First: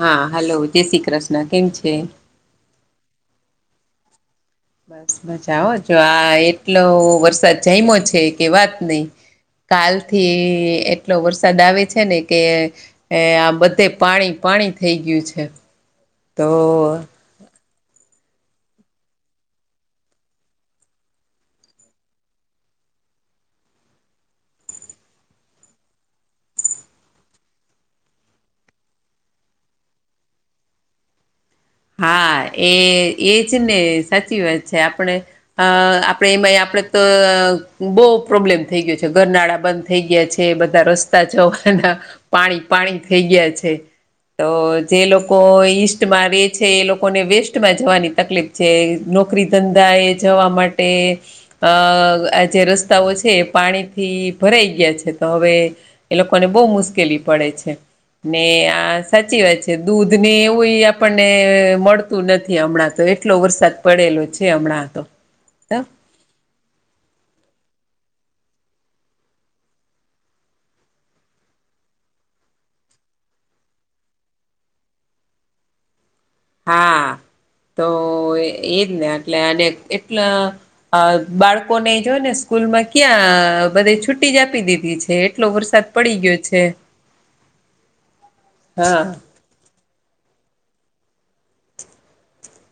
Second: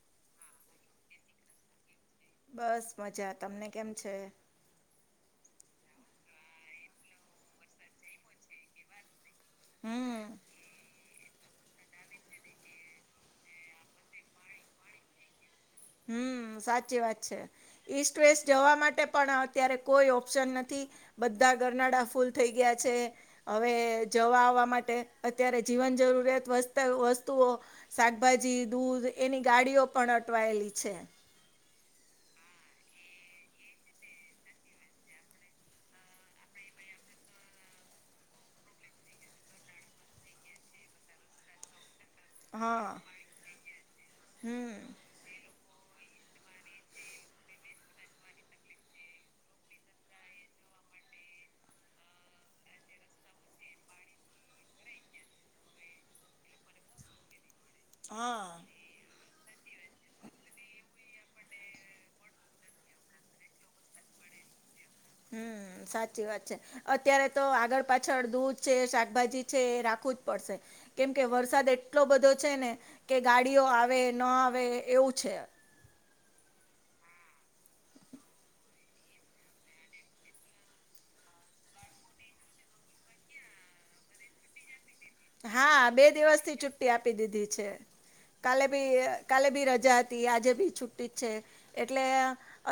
હા હલો જય શ્રી કૃષ્ણ કેમ છે? બસ મજા તમને કેમ છે? બસ મજા હો જો આ એટલો વરસાદ જાયમો છે કે વાત નહી. કાલ થી હમ એટલો વરસાદ આવે છે ને કે એ આ બધે પાણી પાણી થઈ ગયું છે. તો હમ સાચી વાત છે ઈસ્ટ વેસ્ટ જવા માટે પણ અત્યારે કોઈ ઓપ્શન નથી બધા ગરનાડા ફૂલ થઈ ગયા છે. હવે જવા આવવા માટે અત્યારે જીવન જરૂરિયાત વસ્ત વસ્તુઓ શાકભાજી દૂધ એની ગાડીઓ પણ અટવાયેલી છે. હા એ એજ ને સાચી વાત છે આપણે અ આપડે એમાંય આપડે તો બહુ પ્રોબ્લેમ થઈ ગયો છે ગરનાળા બંધ થ- - થઈ ગયા છે બધા રસ્તા જવાના- - પાણી હા પાણી થઈ ગયા છે તો હમ જે લોકો ઈસ્ટમાં રે- - છે એ લોકોને વેસ્ટમાં જવાની તકલીફ છે નોકરી ધંધા એ જવા માટે- - અ આ જે રસ્તાઓ છે એ પાણીથી ભરાઈ ગયા છે તો હવે- - એ લોકોને બહુ મુશ્કેલી પડે છે. ને હા આ સાચી વાત છે દૂધ ને એવું આપણ- - ને મળતું નથી હમણાં તો એટલો વરસાદ પડેલો છે હમણાં તો- - હમ સાચી વાત છે. અત્યારે તો આગળ પાછળ દૂધ છે શાકભાજી છે એ રાખવું જ પડશે- - કેમકે વરસાદ એટલો બધો છે ને કે ગાડીઓ આવે ન આવે એવું છે. હા તો એજ ને એટલે આને એટલ- - અ બાળકોને જોય ને સ્કૂલમાં ક્યાં બધે છુ્ટી જ આપી દીધી છે. એટલો હા વરસાદ બે પડી ગયો દિવસ થી છે છુટ્ટી આપી દીધી છે કાલે હા ભી- - કાલે બી રજા હતી આજે બી છુ્ટી જ છે. એટલે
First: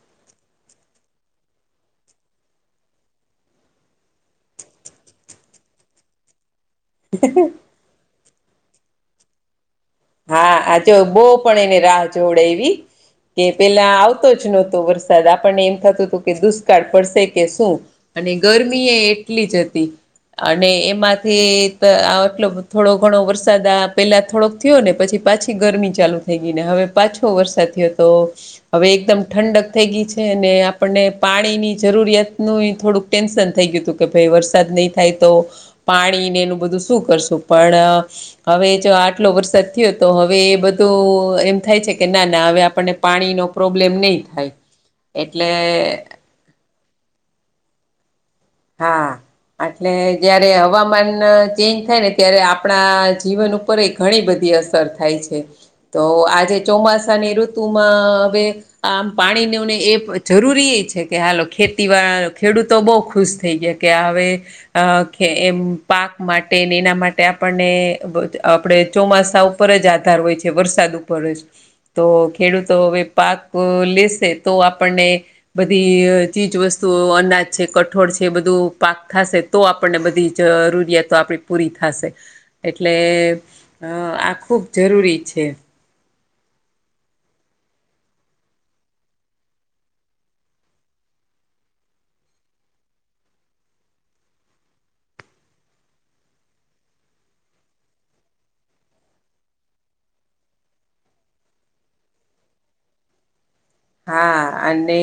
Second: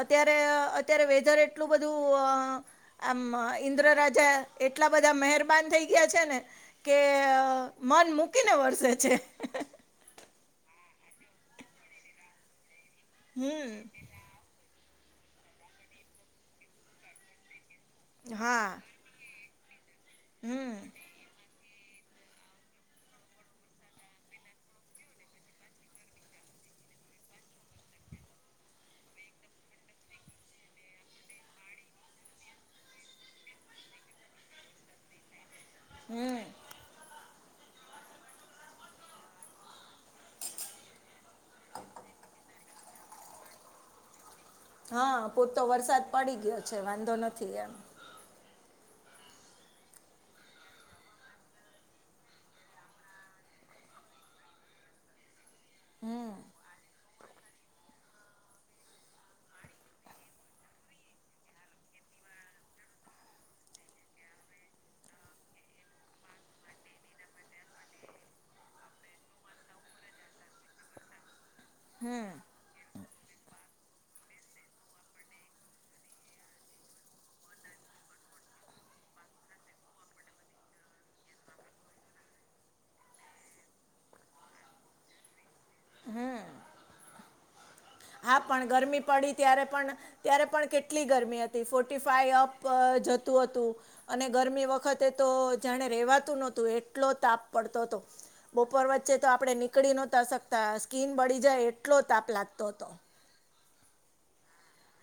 અત્યારે અત્યારે વેધર એટલું બધું- - આમ ઇન્દ્ર રાજા એટલા બધા મહેરબાન થઈ ગયા છે ને કે- - [inaudible] મન મૂકીને વરસે છે. હા જો બો પણ એને રાહ જોડે એવી કે પેલા આવ- - હમ આવતો જ નહોતો વરસાદ આપણને એમ થતું હતું કે દુષ્કાળ પડશે કે શું? અને હા ગરમી એ એટલી જ હતી અને હમ એમાંથી- - આ એટલો થોડો ઘણો વરસાદ આ પહેલાં થોડોક- - થયો ને પછી પાછી ગરમી ચાલુ થઈ ગઈ ને હવે પાછો વરસાદ થયો તો- - હવે એકદમ ઠંડક થઈ ગઈ છે, અને આપણને પાણીની જરૂરિયાત નું થોડુંક. ટેન્શન થઈ ગયુ હતું કે ભાઈ વરસાદ નહીં- - થાય તો પાણીને હમ એનું બધું શું કરશું પણ હવે જો આ આટલો વરસાદ થયો તો હવે એ બધું એમ થાય છે કે ના ના હવે આપણને પાણીનો પ્રોબ્લેમ નહીં થાય. હા એટલે પૂરતો વરસાદ પડી ગયો છે વાંધો નથી એમ. હા એટલે જયારે હવામાન ચેન્જ થાય ને ત્યારે આપણા જીવન ઉપ ઉપર ઘણી બધી અસર થાય છે. તો હમ આજે ચોમાસાની ઋતુમાં હવે આમ પાણીનેને એ જરૂરી એ છે કે હાલો ખેતી વા ખેડૂતો બહુ ખુશ થઈ ગયા કે હવે અ એમ પાક માટે એના માટે આપણને આપણે ચોમાસા ઉપર જ આધાર હોય છે વરસાદ ઉપર જ તો હમ ખેડૂતો હવે પાક લેશે તો આપણને બધી ચીજ વસ્તુઓ અનાજ છે કઠોળ છે. જે બધું પાક થશે તો આપણને બધી જ જરૂરિયાતો આપણી પૂરી થશે. એટલે અ આ ખૂબ જરૂરી છે. હા પણ ગરમી પડી ત્યારે પણ ત્યારે પણ કેટલી ગરમી હતી ફોર્ટી ફાઈ અપ જતું હતું. અને ગરમી વખતે તો જાણે રેવાતું નહોતું એટલો તાપ પડતો હતો. બપોર વચ્ચે તો આપડે નીકળી નહોતા શકતા સ્કીિન બળી જાય એટલો તાપ લાગતો હતો. હા અને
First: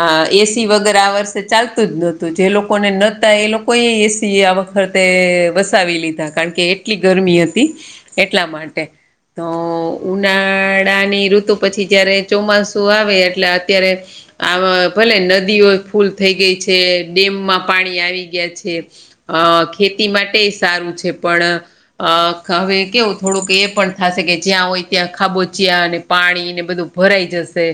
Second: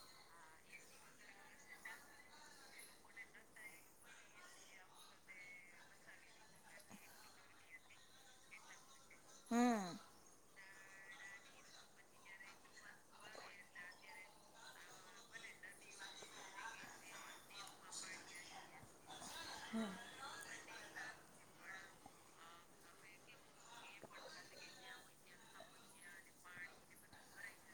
હ એસી વગેર આ વર્ષે ચાલતું જ નહોતું જે લોકોને નહતા એ લોકો એ એસી વરતે વસાવી લીધા કારણ કે એટલી ગરમી હતી એટલા માટે તો હમ ઉનાળા ની ઋતુ પછી જયારે ચોમાસ શું આવે એટલે અત્યારે આ ભલે નદીઓ ફૂલ થઈ ગઈ છે ડેમમાં પાણી આવી ગયા છે અ ખેતી માટે સારું છે પણ અ હવે કેવું થોડુંક એ પણ થશે કે જ્યાં હોય ત્યાં ખાબોચિયા અને પાણી ને બધું ભરાઈ જશે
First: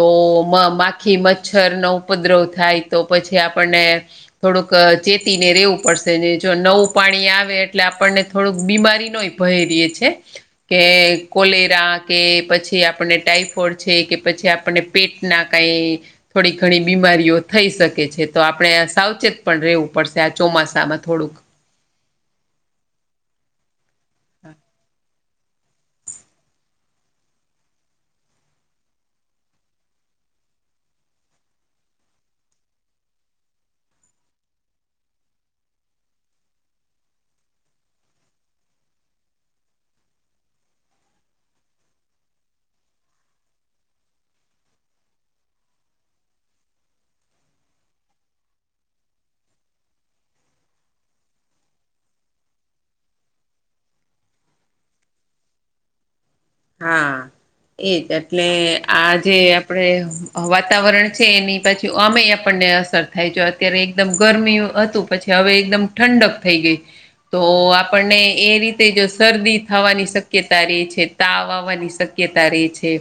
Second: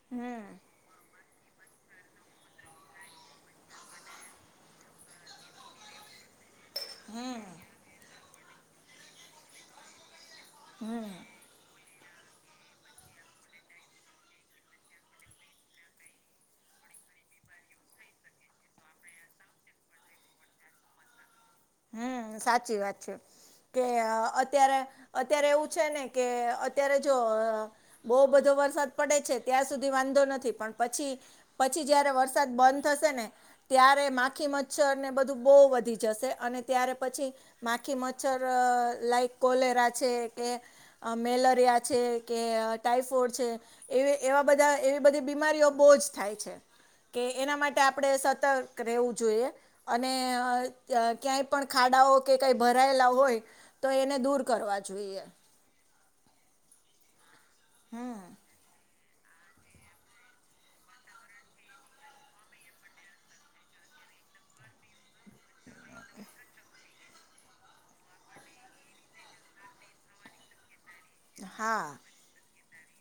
તો હમ માખી મચ્છર નો ઉપદ્રવ થાય તો પછી આપણને થોડુંક ચેતીને રેવું પડશેને જો નવું પાણી હમ આવે એટલે આપણને થોડુંક બીમારી નોય ભય રીએ છે કે હમ કોલેરા કે પછી આપણને ટાઈફોઈડ છે કે પછી આપણને પેટ ના કઈ થોડી ઘણી બીમારીઓ થઈ શકે છે તો આપણે સાવચેત પણ રહેવું પડશે આ ચોમાસામાં થોડુંક હમ સાચી વાત છે કે અત્યારે અત્યારે એવું છે ને કે અત્યારે જો બહુ બધો વરસાદ પડે છે ત્યાં સુધી વાંધો નથી પણ પછી પછી જયારે વરસાદ બંધ થશે ને ત્યારે માખી મચ્છર ને બધું બહુ વધી જશે અને ત્યારે પછી માખી મચ્છર લાઈક કોલેરા છે કે મેલરિયા છે કે ટાઈફોઈડ છે. એ એવા બધા એવી બધી બીમારીઓ બહુ જ થાય છે. કે એના માટે આપણે સતર્ક રહેવું જોઈએ અને અ ક્યાંય પણ ખાડાઓ કે કઈ ભરાયેલા હોય તો એને દૂર કરવા જોઈએ હા એજ એટલે હમ આ જે આપણે વાતાવરણ છે એની પછી અમેય આપણને અસર થાય જો અત્યારે એકદમ ગરમી હતું પછી હવે એકદમ ઠંડક થઈ ગઈ તો આપણને એ રીતે જ શરદી થવાની શક્યતા રે છે તાવ આવવાની હા શક્યતા રે છે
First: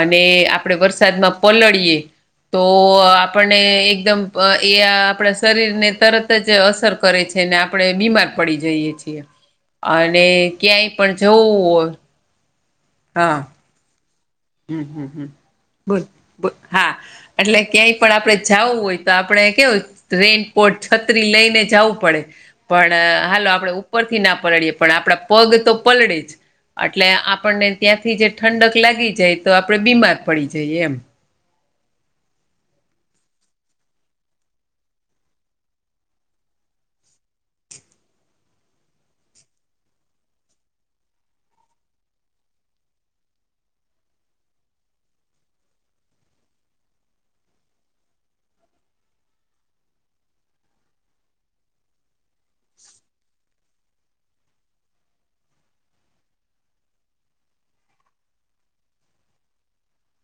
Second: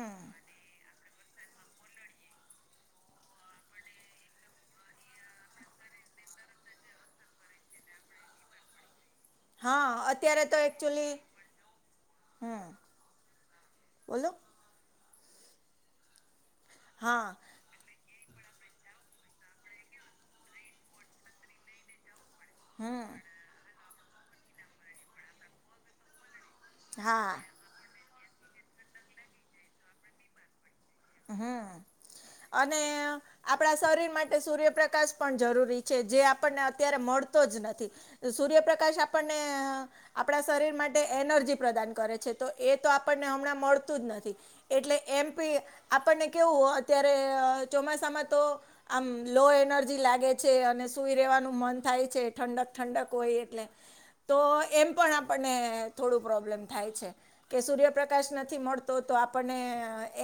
અને આપડે વરસાદમાં પલળીએ તો આપણને એકદમ એ આપણા શરીરને તરત તરત જ અસર કરે છે ને આપણે બીમાર પડી જઈએ છીએ. હા અને અત્યારે ક્યાંય પણ જવું હમ્મ હા. બોલો હમ્મ, હમ્મ, હમ્મ, બોલ બોલ. હા એટલે ક્યાય પણ આપડણે જાવું હોય તો આપડણે કેવ રેઈનકોટ, છત્રી લઈને જાવું પડે હમ પણ હાલો આપણેે ઉપરથી ના પલળીએ પણ આપણા પગ તો પલળે જ એટલે હા આપણને ત્યાંથી જે ઠંડક લાગી જાય તો આપડે બીમાર પડી જઈ એમ હમ્મ અને આપણા શરીર માટે સૂર્યપ્રકાશ પણ જરૂરી છે જે આપણને અત્યારે મળતો જ નથી. સૂર્યપ્રકાશ આપણને આપણા શરીર માટે એનર્જી પ્રદાન કરે છે તો એ તો આપણને હમણાં મળતું જ નથી એટલે એમ પી આપણને કેવું અત્યારે ચોમાસામાં તો આમ લો એનર્જી લાગે છે અને સુઈ રહેેવાનું મન થાય છે ઠંડક ઠંડક હોય એટલે તો એમ પણ આપણને થોડું પ્રોબ્લેમ થાય છે કે સૂર્યપ્રકાશ નથી મળતો તો આપણને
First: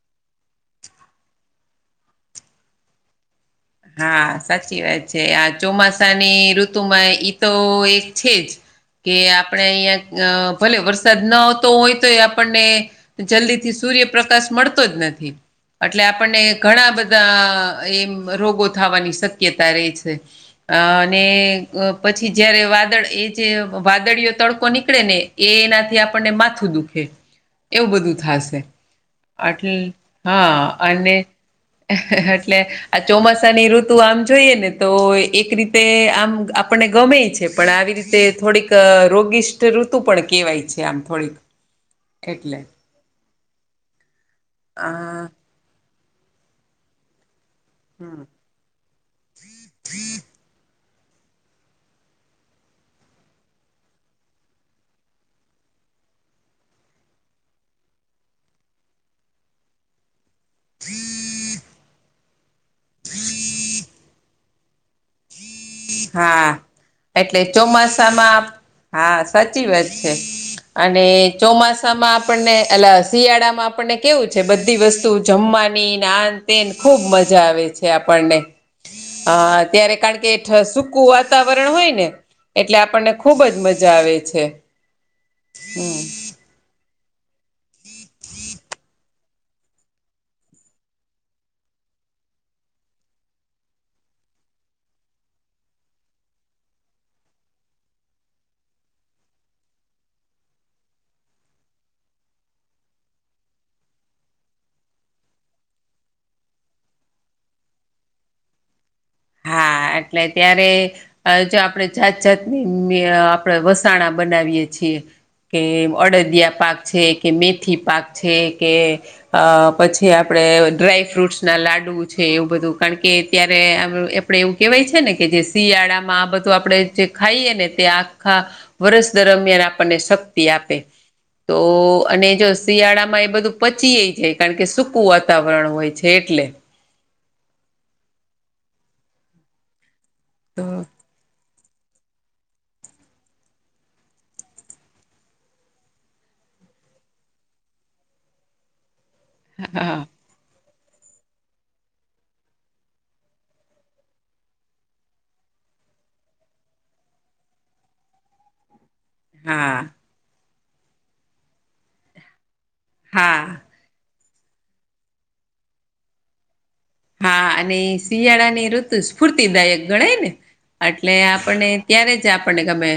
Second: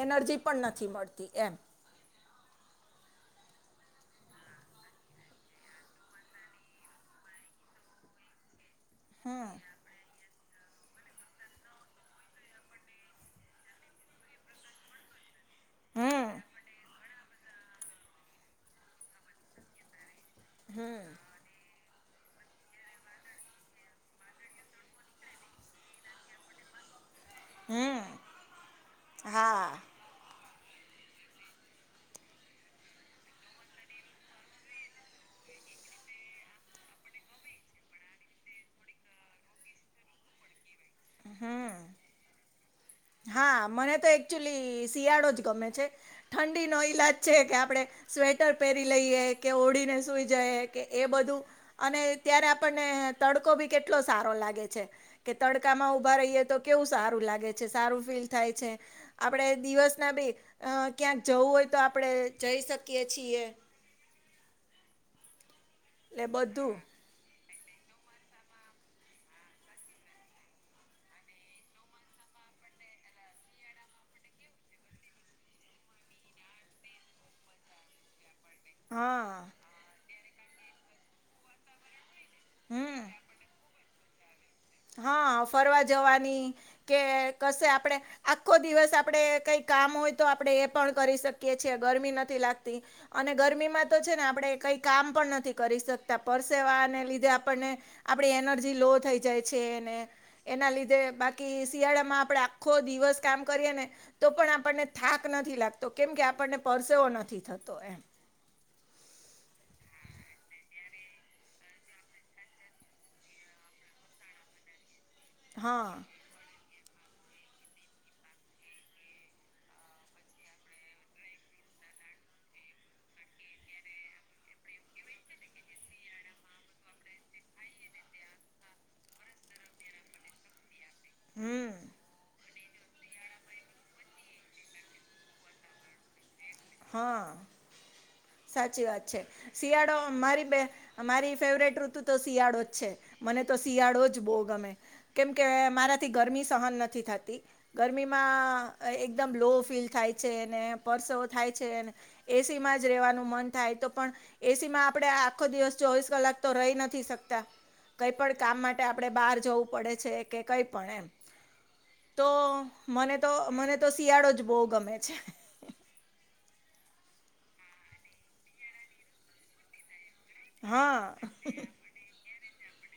એનર્જી પણ નથી મળતી એમ હા, સાચી વાત છે. આ ચોમાસાની ઋતુમાં ઈ તો એક છે જ કે હમ આપણે અહિયાં અ ભલે વરસાદ ન આવતો હોય તો એ આપણને જલ્દીથી સૂર્ય પ્રકાશ મળતો જ નથી એટલે આપણને હમ ઘણા બધા એમ રોગો થવાની શક્યતા રહે છે. અ હમ અને અ પછી જયારે વાદળ એ જે વાદળીયો તડકો નીકળે ને એનાથી આપણને માથું દુ ખે એવું બધું હમ થાશે હા આટલ હા અને એટલે આ ચોમાસાની ઋતુ આમ જોઈએ ને તો એક રીતે આમ આપણને ગમે છે પણ આવી રી તે થોડીક રોગિષ્ઠ ઋતુ પણ કેહેવાય છે આમ થોડીક હમ એટલે, હા, મને તો એકચુલી અ શિયાળો જ ગમે છે ઠંડીનો ઈલાજ છે કે આપડણે સ્વેટર પહેરી લઈએ કે ઓડીને સુઈ જાય કે એ બધું અને ત્યારે આપણને તડકો ભી કેટલો સારો લાગે છે કે તડકામાં ઊભા રહીએ તો કેવું સારું લાગે છે સારું ફીલ થાય છે આપણે દિવસ ના બે ક્યાં જવું હોય તો આપણે જઈ શકીએ છીએ. એટલે હા. બધું એટલે ચોમાસામાં હા સાચી વાત છે. અને ચોમાસામાં આપણને એલા શિયાળામાં આપણને કેવું છે બધી વસ્તુ જમવાની આ ને તે ખૂબ મજા આવે છે આપણને અ હા અત્યારે કારણ કે એઠ સૂકું વાતાવરણ હોય ને એટલે હમ આપણને ખુબ જ મજા આવે છે. હા ફરવા હમ જવાની કે કશે આપડે આખો દિવસ આપડણે કઈ કામ હોય તો આપડણે એ પણ કરી શકીએ છીએ ગરમી નથી લાગતી. અને ગરમીમાં તો છે ને આપણે કઈ કામ પણ નથી કરી શકતા પરસેવાને લીધે આપણને આપડી એનર્જી લો થઈ જાય છે ને એના લીધે બાકી શિયાળામાં આપણેે આખો દિવસ કામ કરીએ ને તો પણ આપણને થાક નથી લાગતો કેમ કે આપણને પરસેવો નથી થતો એમ. હા એટલે ત્યારે આ જો આપણે જાત-જાતની મે આપણેે વસાણા બનાવીયએ છીએ કે હા અડદિયા પાક છે કે મેથી પાક છે કે અ પછી આપડે ડ્રાય ફ્રૂટ્સના લાડુ છે એવું બધું કારણ કે ત્યારે આમ આપડે એવું કેહેવાય છે ને કે જે શિયાળામાં આ બધું આપણેે જે ખાઈએ ને તે આખા વર્ષ દરમિયાન આપણને શક્તિ આપે તો હમ અને જો શિયાળામાં એ બધું પચીય જાય કારણ કે સૂકું વાતાવરણ હોય છે, એટલે હા સાચી વાત છે, શિયાળો મારી બે તો મારી ફેવરેટ ઋતુ તો શિયાળો જ છે, મને તો શિયાળો જ બહુ ગમે. કેમકે મારાથી ગરમી સહન નથી થતી ગરમીમાં. એકદમ લો ફીલ હા. થાય છે, ને પરસો થાય છેને એસી માં, રહેવાનું મન થાય તો પણ. એસી માં આપણે આખો દિવસ ચોવીસ કલાક તો રહી નથી શકતા. કઈ પણ કામ માટે આપણેે બહાર જવું હા પડે છે, કે કઈ પણ એમ. તો મને તો હા મને તો શિયાળો જ બહુ ગમે છે. હા અને શિયાળાની ઋતુ સ્ફૂર્તિદાયક ગણાય ને એટલે હા આપણને. ત્યારે જ આપણને ગમે.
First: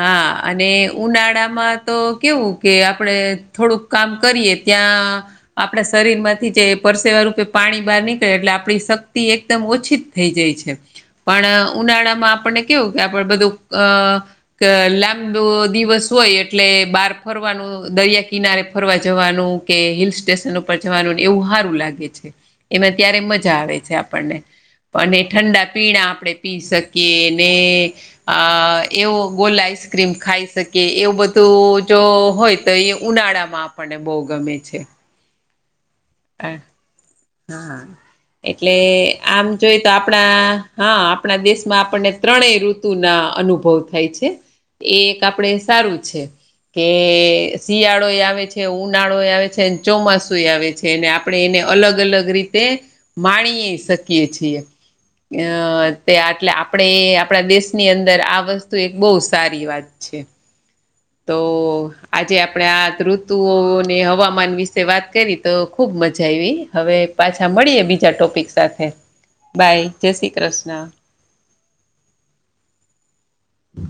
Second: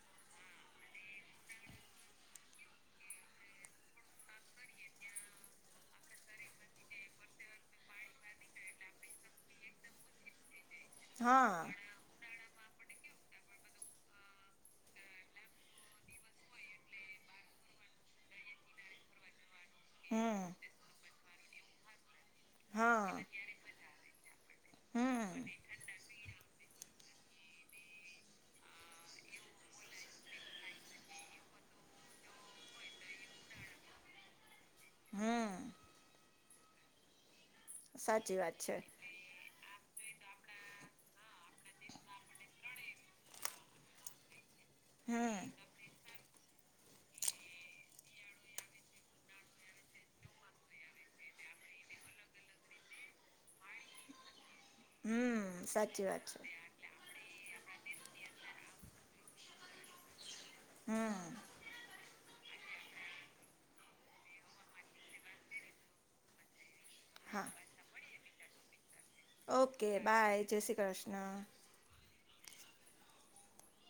હા અને ઉનાળામાં તો કેવું કે આપડ થોડુંક કામ કરીએ ત્યાં આપણા શરીર માંથી જે પરસેવા રૂપે પાણી બહાર ની એટલે આપણી શક્તિ એકદમ ઓછી થઈ જાય છે, હા પણ ઉનાળામાં આપણને. કેવું કે બધું અ કે લાંબો દિવસ હોય એટલે બાર ફરવાનું દરિયા કિનારે ફરવા જવાનું. કે હિલ હમ સ્ટેશન ઉપર જવાનું એવું સારું લાગે છે, એમાં. હા ત્યારે મજા આવે છે, આપણને અને હમ ઠંડા પીણા આપણે પી શકીએ ને અ એવો ગોલ આઈસ્ક્રીમ ખાઈ શકે એવું બધું જો હોય. તો અહી ઉનાળામાં આપણને બહુ ગમે છે. હમ. હ હા સાચી વાત એટલે. છે આમ જોઈ તો આપણા હા આપણા દેશમાં આપણને ત્રણેય ઋતુ ના અનુભવ થાય છે. એ એક હમ આપડે સારું છે. કે શિયાળો આવે છે, ઉનાળો આવે છે, ચોમાસું આવે છે. [unintelligible] અને આપણે એને અલગ અલગ રીતે માણીએ. હમ સાચી વાત છે [inaudible] આપણે આપણા દેશની અંદર આ વસ્તુ એક બહુ સારી વાત છે. હમ. તો. આજે આપણે આ ઋતુઓને હવામાન વિશે વાત કરી તો ખુબ મજા આવી હવે. પાછા હા મળીએ બીજા ટોપિક સાથે. ઓકે બાય જય શ્રી કૃષ્ણ. હમ.